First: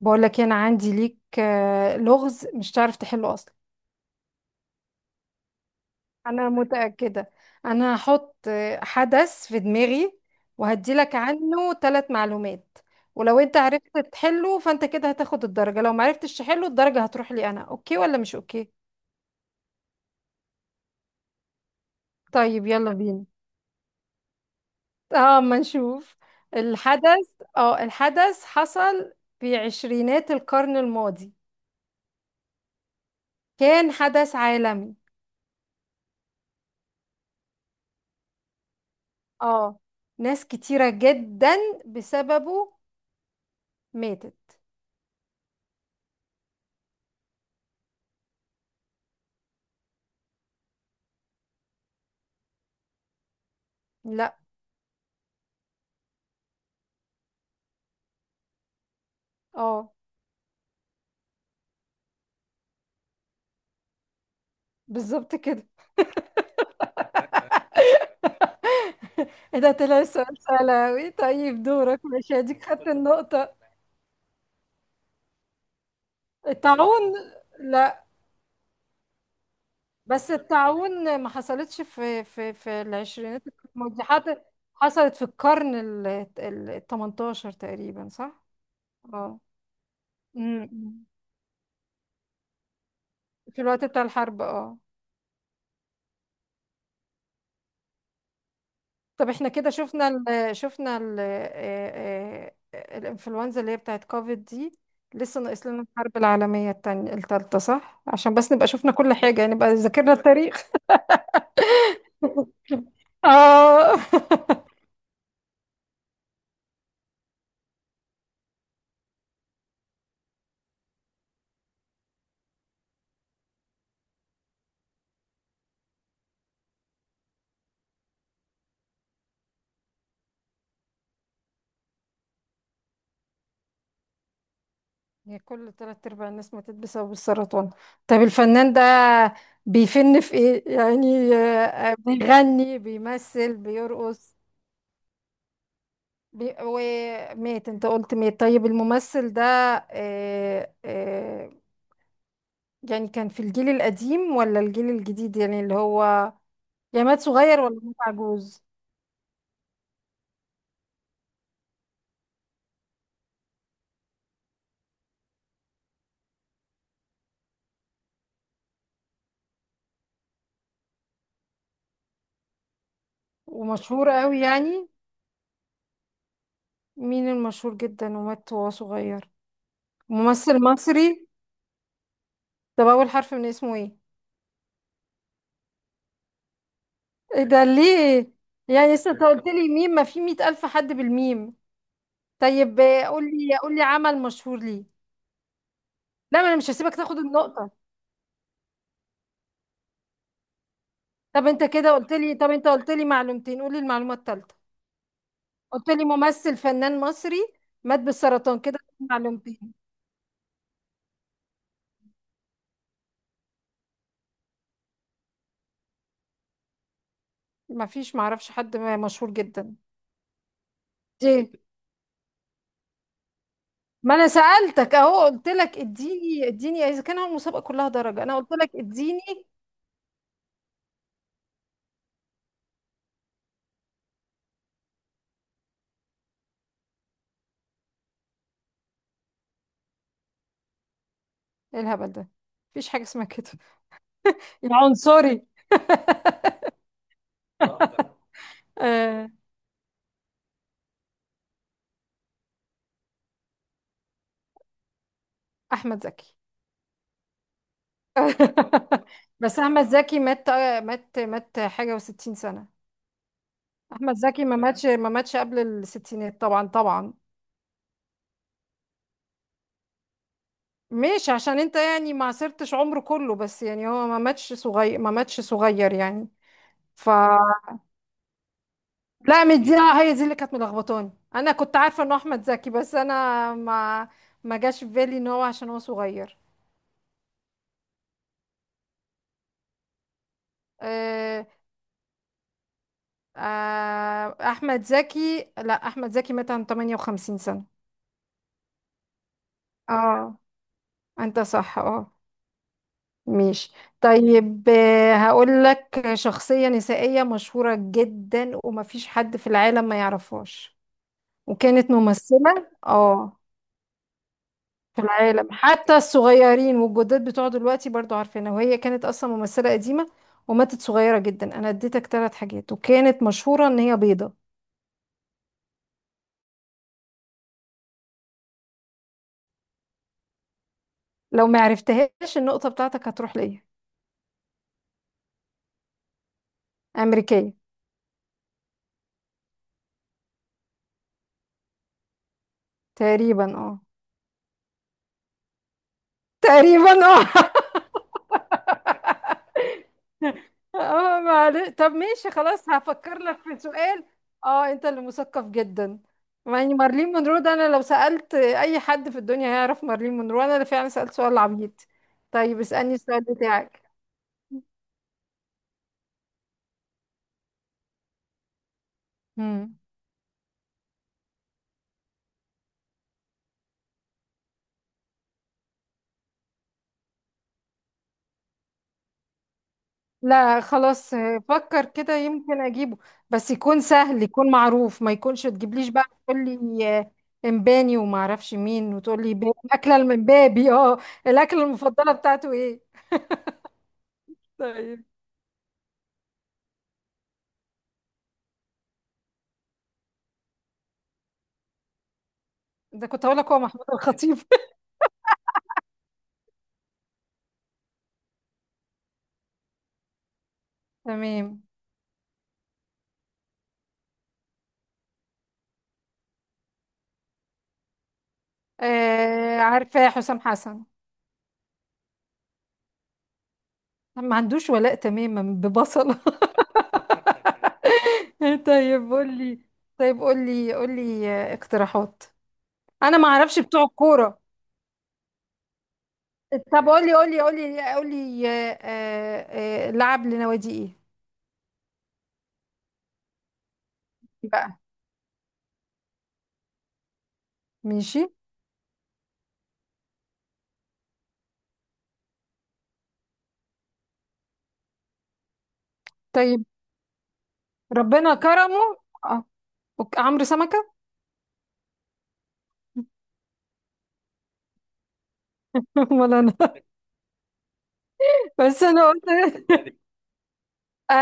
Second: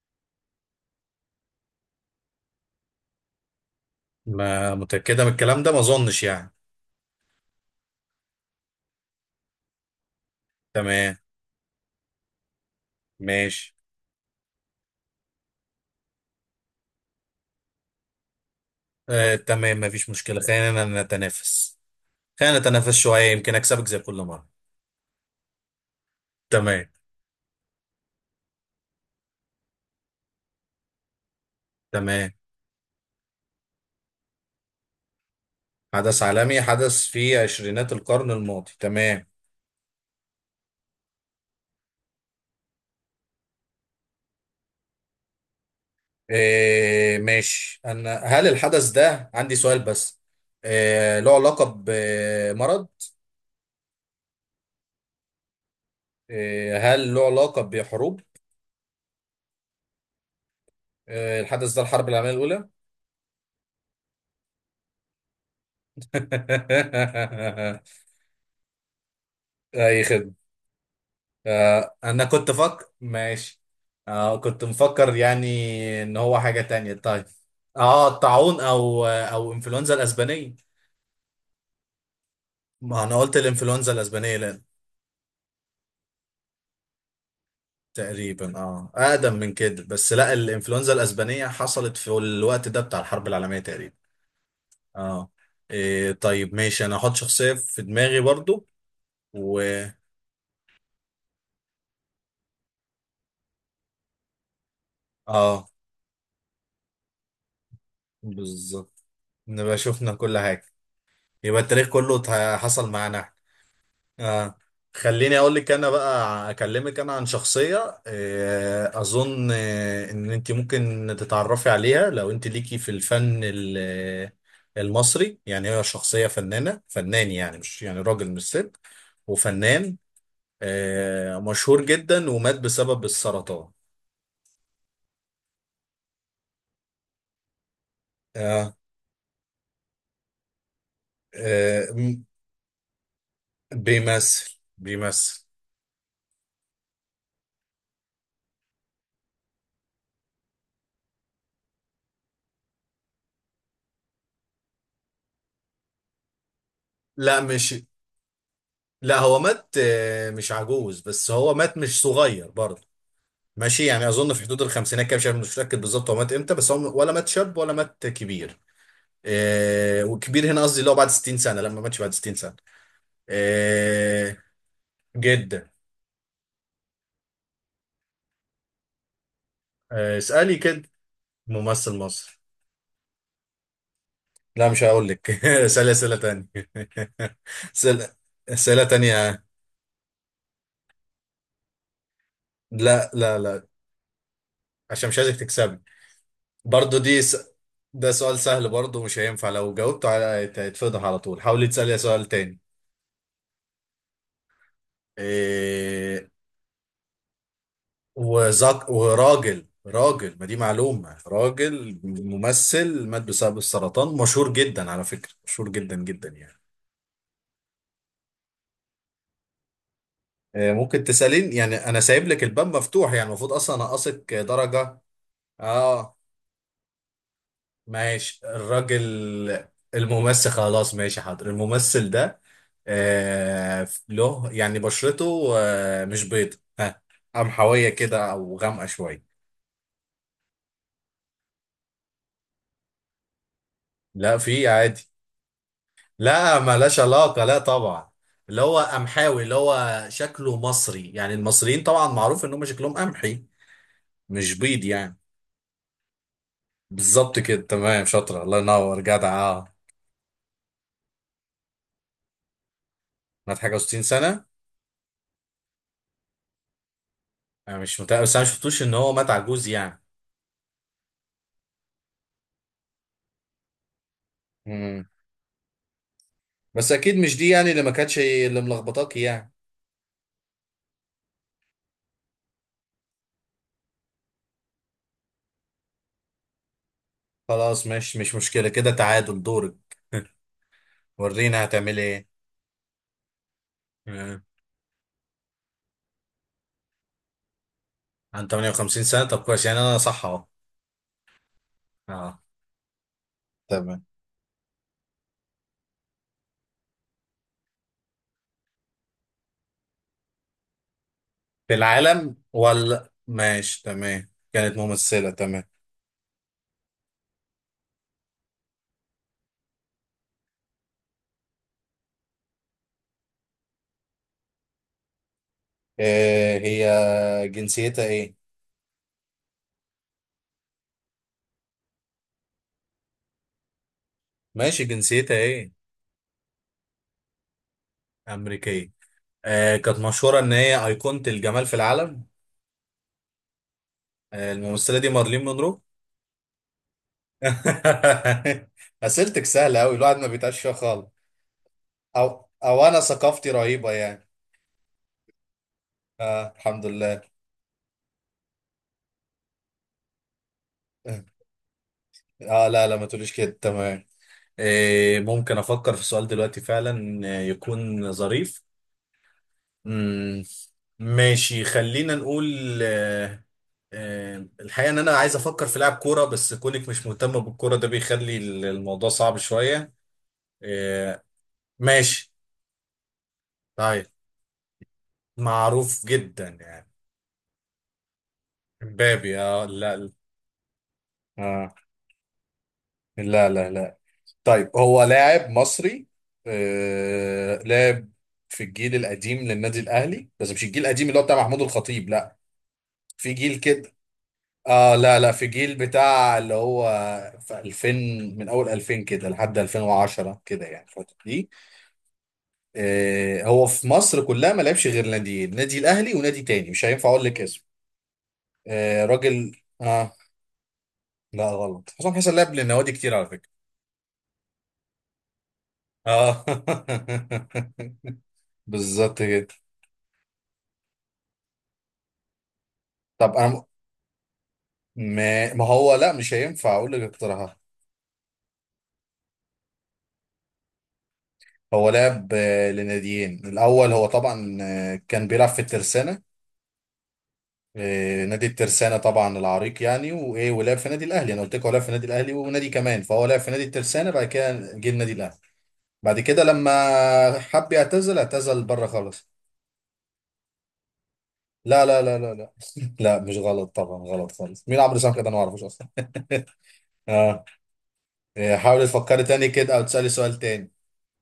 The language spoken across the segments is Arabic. بقول لك إيه، انا عندي ليك لغز مش تعرف تحله اصلا. ما متأكدة من الكلام ده، ما أظنش انا يعني. متأكدة. انا هحط حدث في دماغي، وهدي لك تمام. عنه 3 معلومات. ولو انت ماشي. عرفت تحله فانت كده هتاخد الدرجة، لو ما عرفتش تحله الدرجة هتروح لي انا. اوكي ولا مش اوكي؟ آه تمام، مفيش مشكلة، خلينا نتنافس. خلينا طيب يلا نتنافس بينا. شوية يمكن أكسبك زي كل مرة. اه، ما نشوف. تمام. الحدث اه الحدث حصل في عشرينات القرن الماضي. تمام. كان حدث عالمي. حدث عالمي حدث في عشرينات القرن الماضي، تمام. اه، ناس كتيرة جدا بسببه ماتت. آه ماشي، أنا هل الحدث ده عندي سؤال بس. آه له علاقة بمرض؟ لا. آه هل له علاقة بحروب؟ اه، آه الحدث ده الحرب العالمية الأولى. بالظبط كده. ايه ده، طلع أي. السؤال سهل اوي. طيب آه دورك، انا ماشي كنت اديك فكر خدت النقطة. ماشي. آه كنت مفكر يعني ان هو حاجة تانية. الطاعون. طيب لا. اه الطاعون او انفلونزا بس الاسبانية. الطاعون ما حصلتش في ما انا قلت العشرينات القديمة. الانفلونزا دي الاسبانية لأن حصلت في القرن ال 18 تقريبا، صح؟ تقريبا. اه اقدم اه. من كده، بس لا، أمم. الانفلونزا امم. الاسبانية حصلت في الوقت ده بتاع الحرب العالمية في الوقت تقريبا. بتاع الحرب اه اه. إيه طيب ماشي، انا هحط شخصية في دماغي برضو. طب احنا و كده شفنا ال شفنا ال آه، آه، الانفلونزا اللي هي بتاعت كوفيد دي. لسه اه ناقص لنا الحرب العالمية التانية، التالتة، صح؟ عشان بس نبقى شفنا بالظبط. كل حاجة، يعني نبقى نبقى ذاكرنا شفنا كل حاجة. التاريخ. يبقى التاريخ كله حصل معانا. اه آه. خليني اقول لك، انا بقى اكلمك انا عن شخصيه، اظن ان انت ممكن تتعرفي عليها لو انت ليكي في الفن المصري يعني. هي شخصيه فنان يعني، مش يعني راجل مش ست، وفنان مشهور جدا ومات بسبب السرطان. هي كل تلات ارباع الناس ماتت بسبب السرطان. طب الفنان آه، ده بيفن في ايه؟ يعني، آه، م- بيغني، بيمثل، بيرقص؟ بيمثل بيمثل. ومات، انت قلت مات. طيب الممثل ده، آه، آه، يعني كان في الجيل القديم ولا الجيل الجديد، يعني اللي هو يعني مات لا صغير مش ولا مات عجوز؟ لا، هو مات مش عجوز، بس هو مات مش صغير برضه. ماشي يعني اظن في حدود الخمسينات كده، مش عارف، مش متاكد بالظبط هو مات امتى، بس هو ولا مات شاب ولا مات كبير. إيه، وكبير هنا قصدي اللي هو بعد 60 سنه، لما ماتش بعد 60 سنه. ومشهور قوي إيه. يعني؟ جدا. مين المشهور جدا ومات وهو صغير؟ إيه اسالي ممثل كده. مصري. ممثل مصر. طب أول حرف من اسمه ايه؟ لا مش هقول لك. اسالي اسئله تانية. ايه ده اسئله. ليه؟ اسئله يعني لسه انت تانية. قلت لي ميم، ما في مئة ألف حد بالميم. طيب لا قول لا لي لا. قول لي عمل مشهور ليه. عشان مش عايزك تكسبي. لا، ما انا مش هسيبك برضو تاخد دي س... النقطة. ده سؤال سهل برضو، مش هينفع. لو جاوبته على هيتفضح على طول. حاولي تسالي سؤال طب تاني. انت قلت لي معلومتين، قول لي المعلومة الثالثة. قلت لي إيه... ممثل فنان مصري مات بالسرطان كده، وزك... وراجل معلومتين. راجل. ما دي معلومة، راجل ممثل مات بسبب السرطان، مشهور جدا، على فكرة مشهور جدا جدا يعني. ما فيش، معرفش حد مشهور جدا آه، ممكن دي. تسألين يعني، أنا سايب لك الباب مفتوح يعني، المفروض أصلا ما انا أنقصك سألتك درجة. اهو، قلت لك آه اديني اذا كان هو المسابقة كلها درجة، انا ماشي قلت لك اديني. الراجل. الممثل، خلاص ماشي حاضر، الممثل ده آه له يعني بشرته آه مش بيض، ها، قمحوية كده أو غامقة شوية. إيه الهبل ده؟ مفيش حاجة اسمها كده، لا في يا عادي. عنصري لا، ملهاش علاقة، لا طبعا. اللي هو آه، قمحاوي، اللي هو شكله مصري يعني، المصريين طبعا معروف ان هم شكلهم قمحي، مش بيض يعني. احمد زكي بالظبط كده، تمام، شاطرة، الله ينور، جدع. بس اه، احمد زكي مات حاجة وستين سنة. مات حاجة و60 احمد سنة. زكي ما ماتش قبل الستينات، طبعا طبعا. انا مش متأكد، بس انا شفتوش ان هو مات عجوز يعني. مش عشان انت يعني ما عاصرتش عمره كله، بس يعني هو ما ماتش صغير، امم ما ماتش صغير يعني. بس ف اكيد مش دي يعني اللي ما كانتش، اللي ملخبطاك لا يعني. مش دي، هي دي اللي كانت ملخبطاني، انا كنت عارفه انه احمد زكي، بس انا ما جاش في بالي ان هو عشان هو صغير. خلاص ماشي، مش مشكلة، كده تعادل، دورك. آه، ورينا هتعمل ايه. آه. احمد زكي، لا، احمد زكي مات عن 58 سنه. عن 58 سنة، طب كويس يعني، انا صح اه، اهو. انت صح، اه. اه. ماشي. تمام. طيب، هقول لك شخصيه نسائيه مشهوره جدا ومفيش حد في العالم ما يعرفهاش، في وكانت العالم ممثله ولا؟ اه ماشي تمام، كانت في ممثلة، العالم تمام. حتى الصغيرين والجداد بتوع دلوقتي برضو عارفينها، وهي كانت اصلا ممثلة قديمة وماتت صغيرة جدا. انا اديتك 3 حاجات، وكانت مشهورة ان هي بيضة. آه هي جنسيتها ايه؟ لو ما عرفتهاش النقطة بتاعتك هتروح ليا. ماشي، جنسيتها ايه؟ امريكية. أمريكية. آه كانت مشهورة ان هي أيقونة الجمال في العالم. تقريبا اه آه الممثلة دي مارلين مونرو. تقريبا اه أسئلتك سهلة أوي، الواحد ما بيتعش فيها خالص. اه، معلش. طب ماشي، أو خلاص أو أنا هفكر لك ثقافتي في رهيبة سؤال. يعني. اه، انت اللي مثقف جدا. آه يعني الحمد مارلين لله. مونرو ده، انا لو سألت اي حد في الدنيا هيعرف مارلين مونرو. انا اللي فعلا سألت سؤال عبيط. طيب آه لا اسألني لا، ما السؤال تقوليش كده، بتاعك. تمام. آه ممكن أفكر في سؤال دلوقتي فعلا يكون ظريف. مم. مم. ماشي خلينا نقول الحقيقة ان انا عايز افكر في لاعب كورة، بس كونك مش مهتمة بالكورة ده بيخلي الموضوع صعب شوية. لا خلاص، آه. فكر كده ماشي. يمكن اجيبه. بس يكون طيب سهل، يكون معروف، ما يكونش تجيبليش معروف بقى تقول جدا يعني. لي امباني وما اعرفش مين، وتقول لي مبابي؟ اه الاكله لا. المبابي اه الاكله آه. المفضله بتاعته ايه؟ لا لا لا. طيب هو طيب. لاعب مصري لاعب في الجيل القديم للنادي الاهلي، بس مش الجيل القديم اللي هو بتاع محمود الخطيب لا، ده كنت في هقول لك هو جيل محمود كده الخطيب اه. لا لا، في جيل بتاع اللي هو في 2000، من اول 2000 كده لحد 2010 كده يعني، الفتره دي. تمام. آه هو في مصر كلها ما لعبش غير ناديين، نادي الاهلي ونادي تاني، مش هينفع اقول لك اسم. آه راجل. آه، عارفاه، اه. حسام حسن. لا غلط، حسام حسن لعب للنوادي كتير على فكره. ما عندوش ولاء تماما، ببصله اه. طيب بالظبط قول كده. لي، اقتراحات، انا ما طب اعرفش انا بتوع الكوره. ما, ما هو لا مش هينفع طب اقول لك قولي قولي اقتراحات. قولي قولي لعب لنوادي ايه؟ هو لعب لناديين. الاول هو طبعا بقى كان بيلعب في الترسانه ماشي، نادي الترسانة، طبعا العريق يعني، وايه، ولعب في نادي الاهلي. انا قلت لك هو لعب في نادي الاهلي ونادي كمان، فهو لعب في نادي الترسانة، بعد كده جه النادي الاهلي، بعد كده طيب لما حب يعتزل، ربنا اعتزل كرمه. بره خالص. اه. عمرو سمكة لا لا لا لا لا. لا مش غلط، طبعا غلط خالص. مين عمرو سامك ده؟ انا ما اعرفوش اصلا. ولا انا اه. آه، بس حاول انا تفكري قلت تاني كده او تسالي سؤال تاني. آه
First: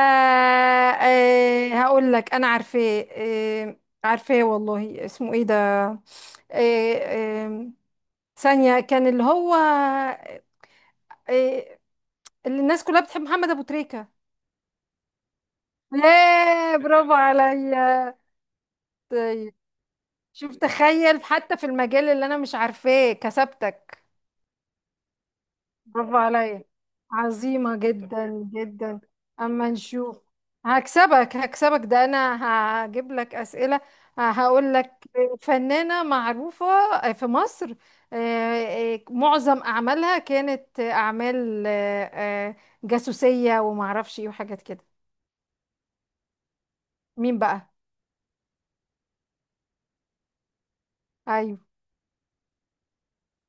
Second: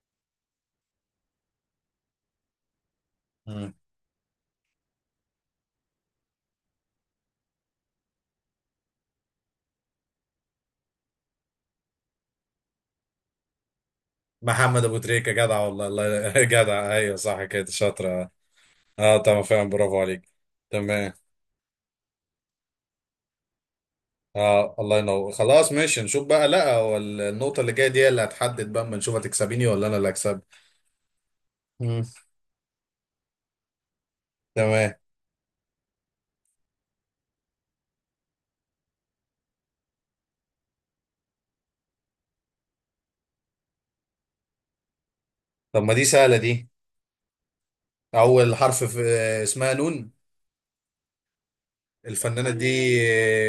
آه هقول لك انا عارفاه، مم. عارفاه والله. اسمه ايه ده؟ آه آه ثانية، كان اللي هو آه اللي الناس كلها بتحب، محمد ابو تريكة. محمد ابو تريكه، جدع والله، الله. ياه جدع، برافو ايوه صح كده، عليا. شاطره. اه طبعا، طيب. فعلا برافو عليك. شوف، تمام. تخيل حتى في المجال اللي انا مش عارفاه كسبتك. اه الله ينور، خلاص ماشي، برافو نشوف بقى. عليا، لا هو النقطة اللي عظيمة جاية دي هي اللي جدا هتحدد بقى، اما جدا. نشوف هتكسبيني اما ولا انا اللي نشوف. هكسب. هكسبك، مم. ده انا هجيب لك اسئلة. هقول تمام. لك فنانة معروفة في مصر، معظم اعمالها كانت اعمال آه، جاسوسية، ومعرفش ايه وحاجات كده. طب ما دي سهلة دي. مين بقى؟ أول حرف في اسمها نون. ايوه. الفنانة دي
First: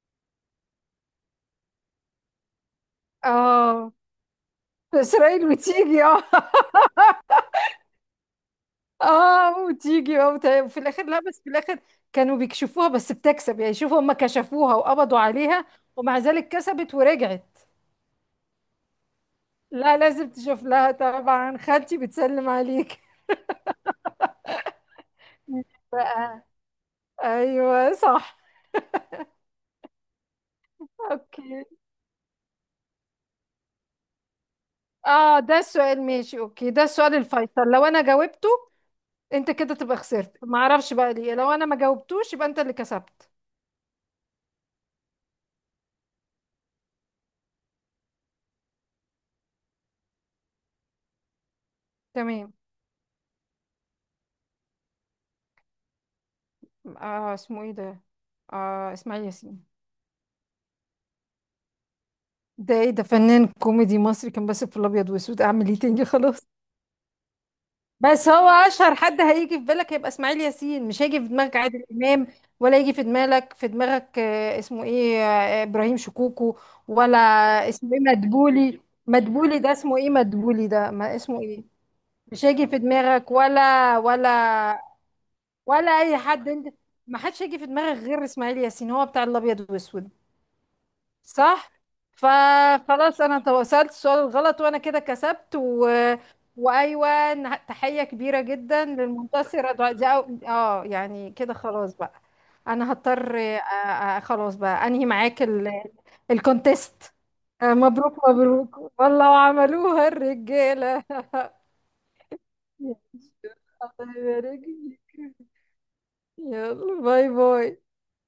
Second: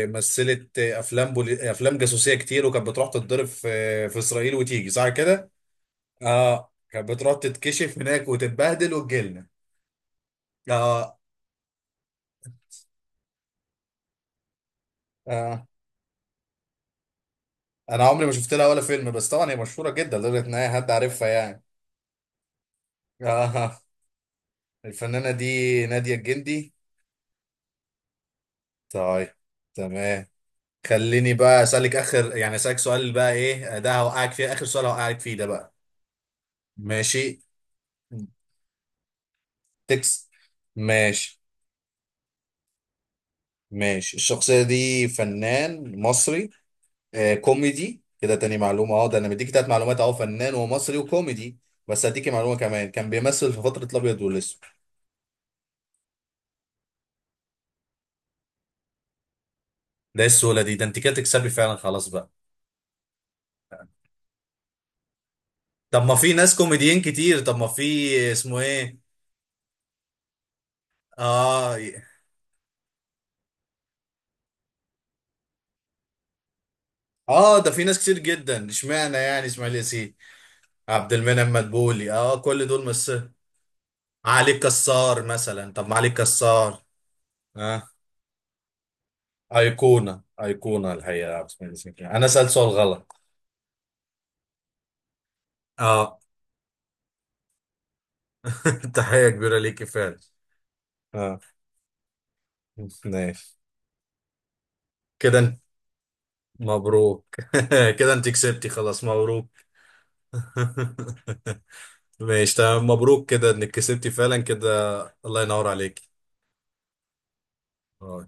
مثلت أفلام جاسوسية كتير، وكانت بتروح تتضرب اه، في في إسرائيل وتيجي، صح اسرائيل كده؟ بتيجي آه كانت بتروح تتكشف هناك وتتبهدل وتجيلنا. اه وتيجي، وفي الاخر، آه. لا، بس في الاخر كانوا بيكشفوها، بس بتكسب يعني. شوفوا، هم كشفوها وقبضوا عليها، آه. ومع ذلك كسبت ورجعت. أنا عمري ما شفت لها ولا فيلم، بس طبعا هي مشهورة لا جدا لازم لدرجة إن تشوف أي حد لها عارفها طبعا، يعني. خالتي بتسلم عليك. آه الفنانة دي نادية بقى الجندي. ايوه صح. طيب تمام. خليني بقى اوكي. اسالك اخر يعني، اسالك سؤال بقى ايه ده هوقعك فيه، اخر سؤال هوقعك فيه اه، ده ده بقى. السؤال، ماشي. اوكي، ده السؤال ماشي. الفيصل. لو انا جاوبته انت كده تبقى تكس خسرت، ما اعرفش بقى ليه، ماشي لو انا ما جاوبتوش يبقى انت اللي كسبت. ماشي. الشخصيه دي فنان مصري آه كوميدي كده، تاني معلومه اهو، ده انا مديك تلات معلومات اهو، فنان ومصري وكوميدي، بس هديكي تمام. معلومه كمان، كان بيمثل في فتره الابيض والاسود. اه، اسمه ايه ده؟ اه، اسماعيل ياسين. ده إيه السهوله دي؟ ده انت كده تكسبي فعلا، خلاص بقى. ده ايه ده، فنان كوميدي مصري كان بس في الابيض واسود، اعمل ايه طب تاني ما في خلاص. ناس كوميديين كتير، طب ما في. بس هو اسمه اشهر ايه؟ حد هيجي في بالك هيبقى اسماعيل ياسين، مش هيجي في دماغك اه. عادل امام، ولا يجي في دماغك اسمه ايه، ابراهيم شكوكو، ولا اه ده في اسمه ناس ايه كتير جدا، مدبولي. اشمعنى يعني مدبولي ده اسماعيل اسمه ايه، ياسين؟ مدبولي ده عبد ما اسمه المنعم ايه؟ مدبولي، اه، مش كل هيجي في دول، دماغك ولا علي ولا كسار مثلا، طب ولا ما علي اي حد انت. كسار. ما حدش هيجي في اه. دماغك غير اسماعيل ياسين، هو بتاع الابيض واسود. ايقونه، ايقونه الحقيقه، صح. اسماعيل ياسين، انا سالت سؤال غلط. فخلاص، انا سألت السؤال الغلط، وانا كده كسبت. اه. وايوه، تحية كبيرة جدا تحيه كبيره للمنتصرة ليكي دعاء دي فعلا. أو... اه، يعني اه كده خلاص بقى. انا ماشي. هضطر، خلاص بقى انهي كده معاك انت- الكونتيست. مبروك. كده انت مبروك، كسبتي، مبروك خلاص والله، مبروك. وعملوها الرجالة ماشي تمام، يا مبروك كده انك كسبتي الله فعلا يبارك كده. فيك. الله ينور عليك. يلا باي باي آه.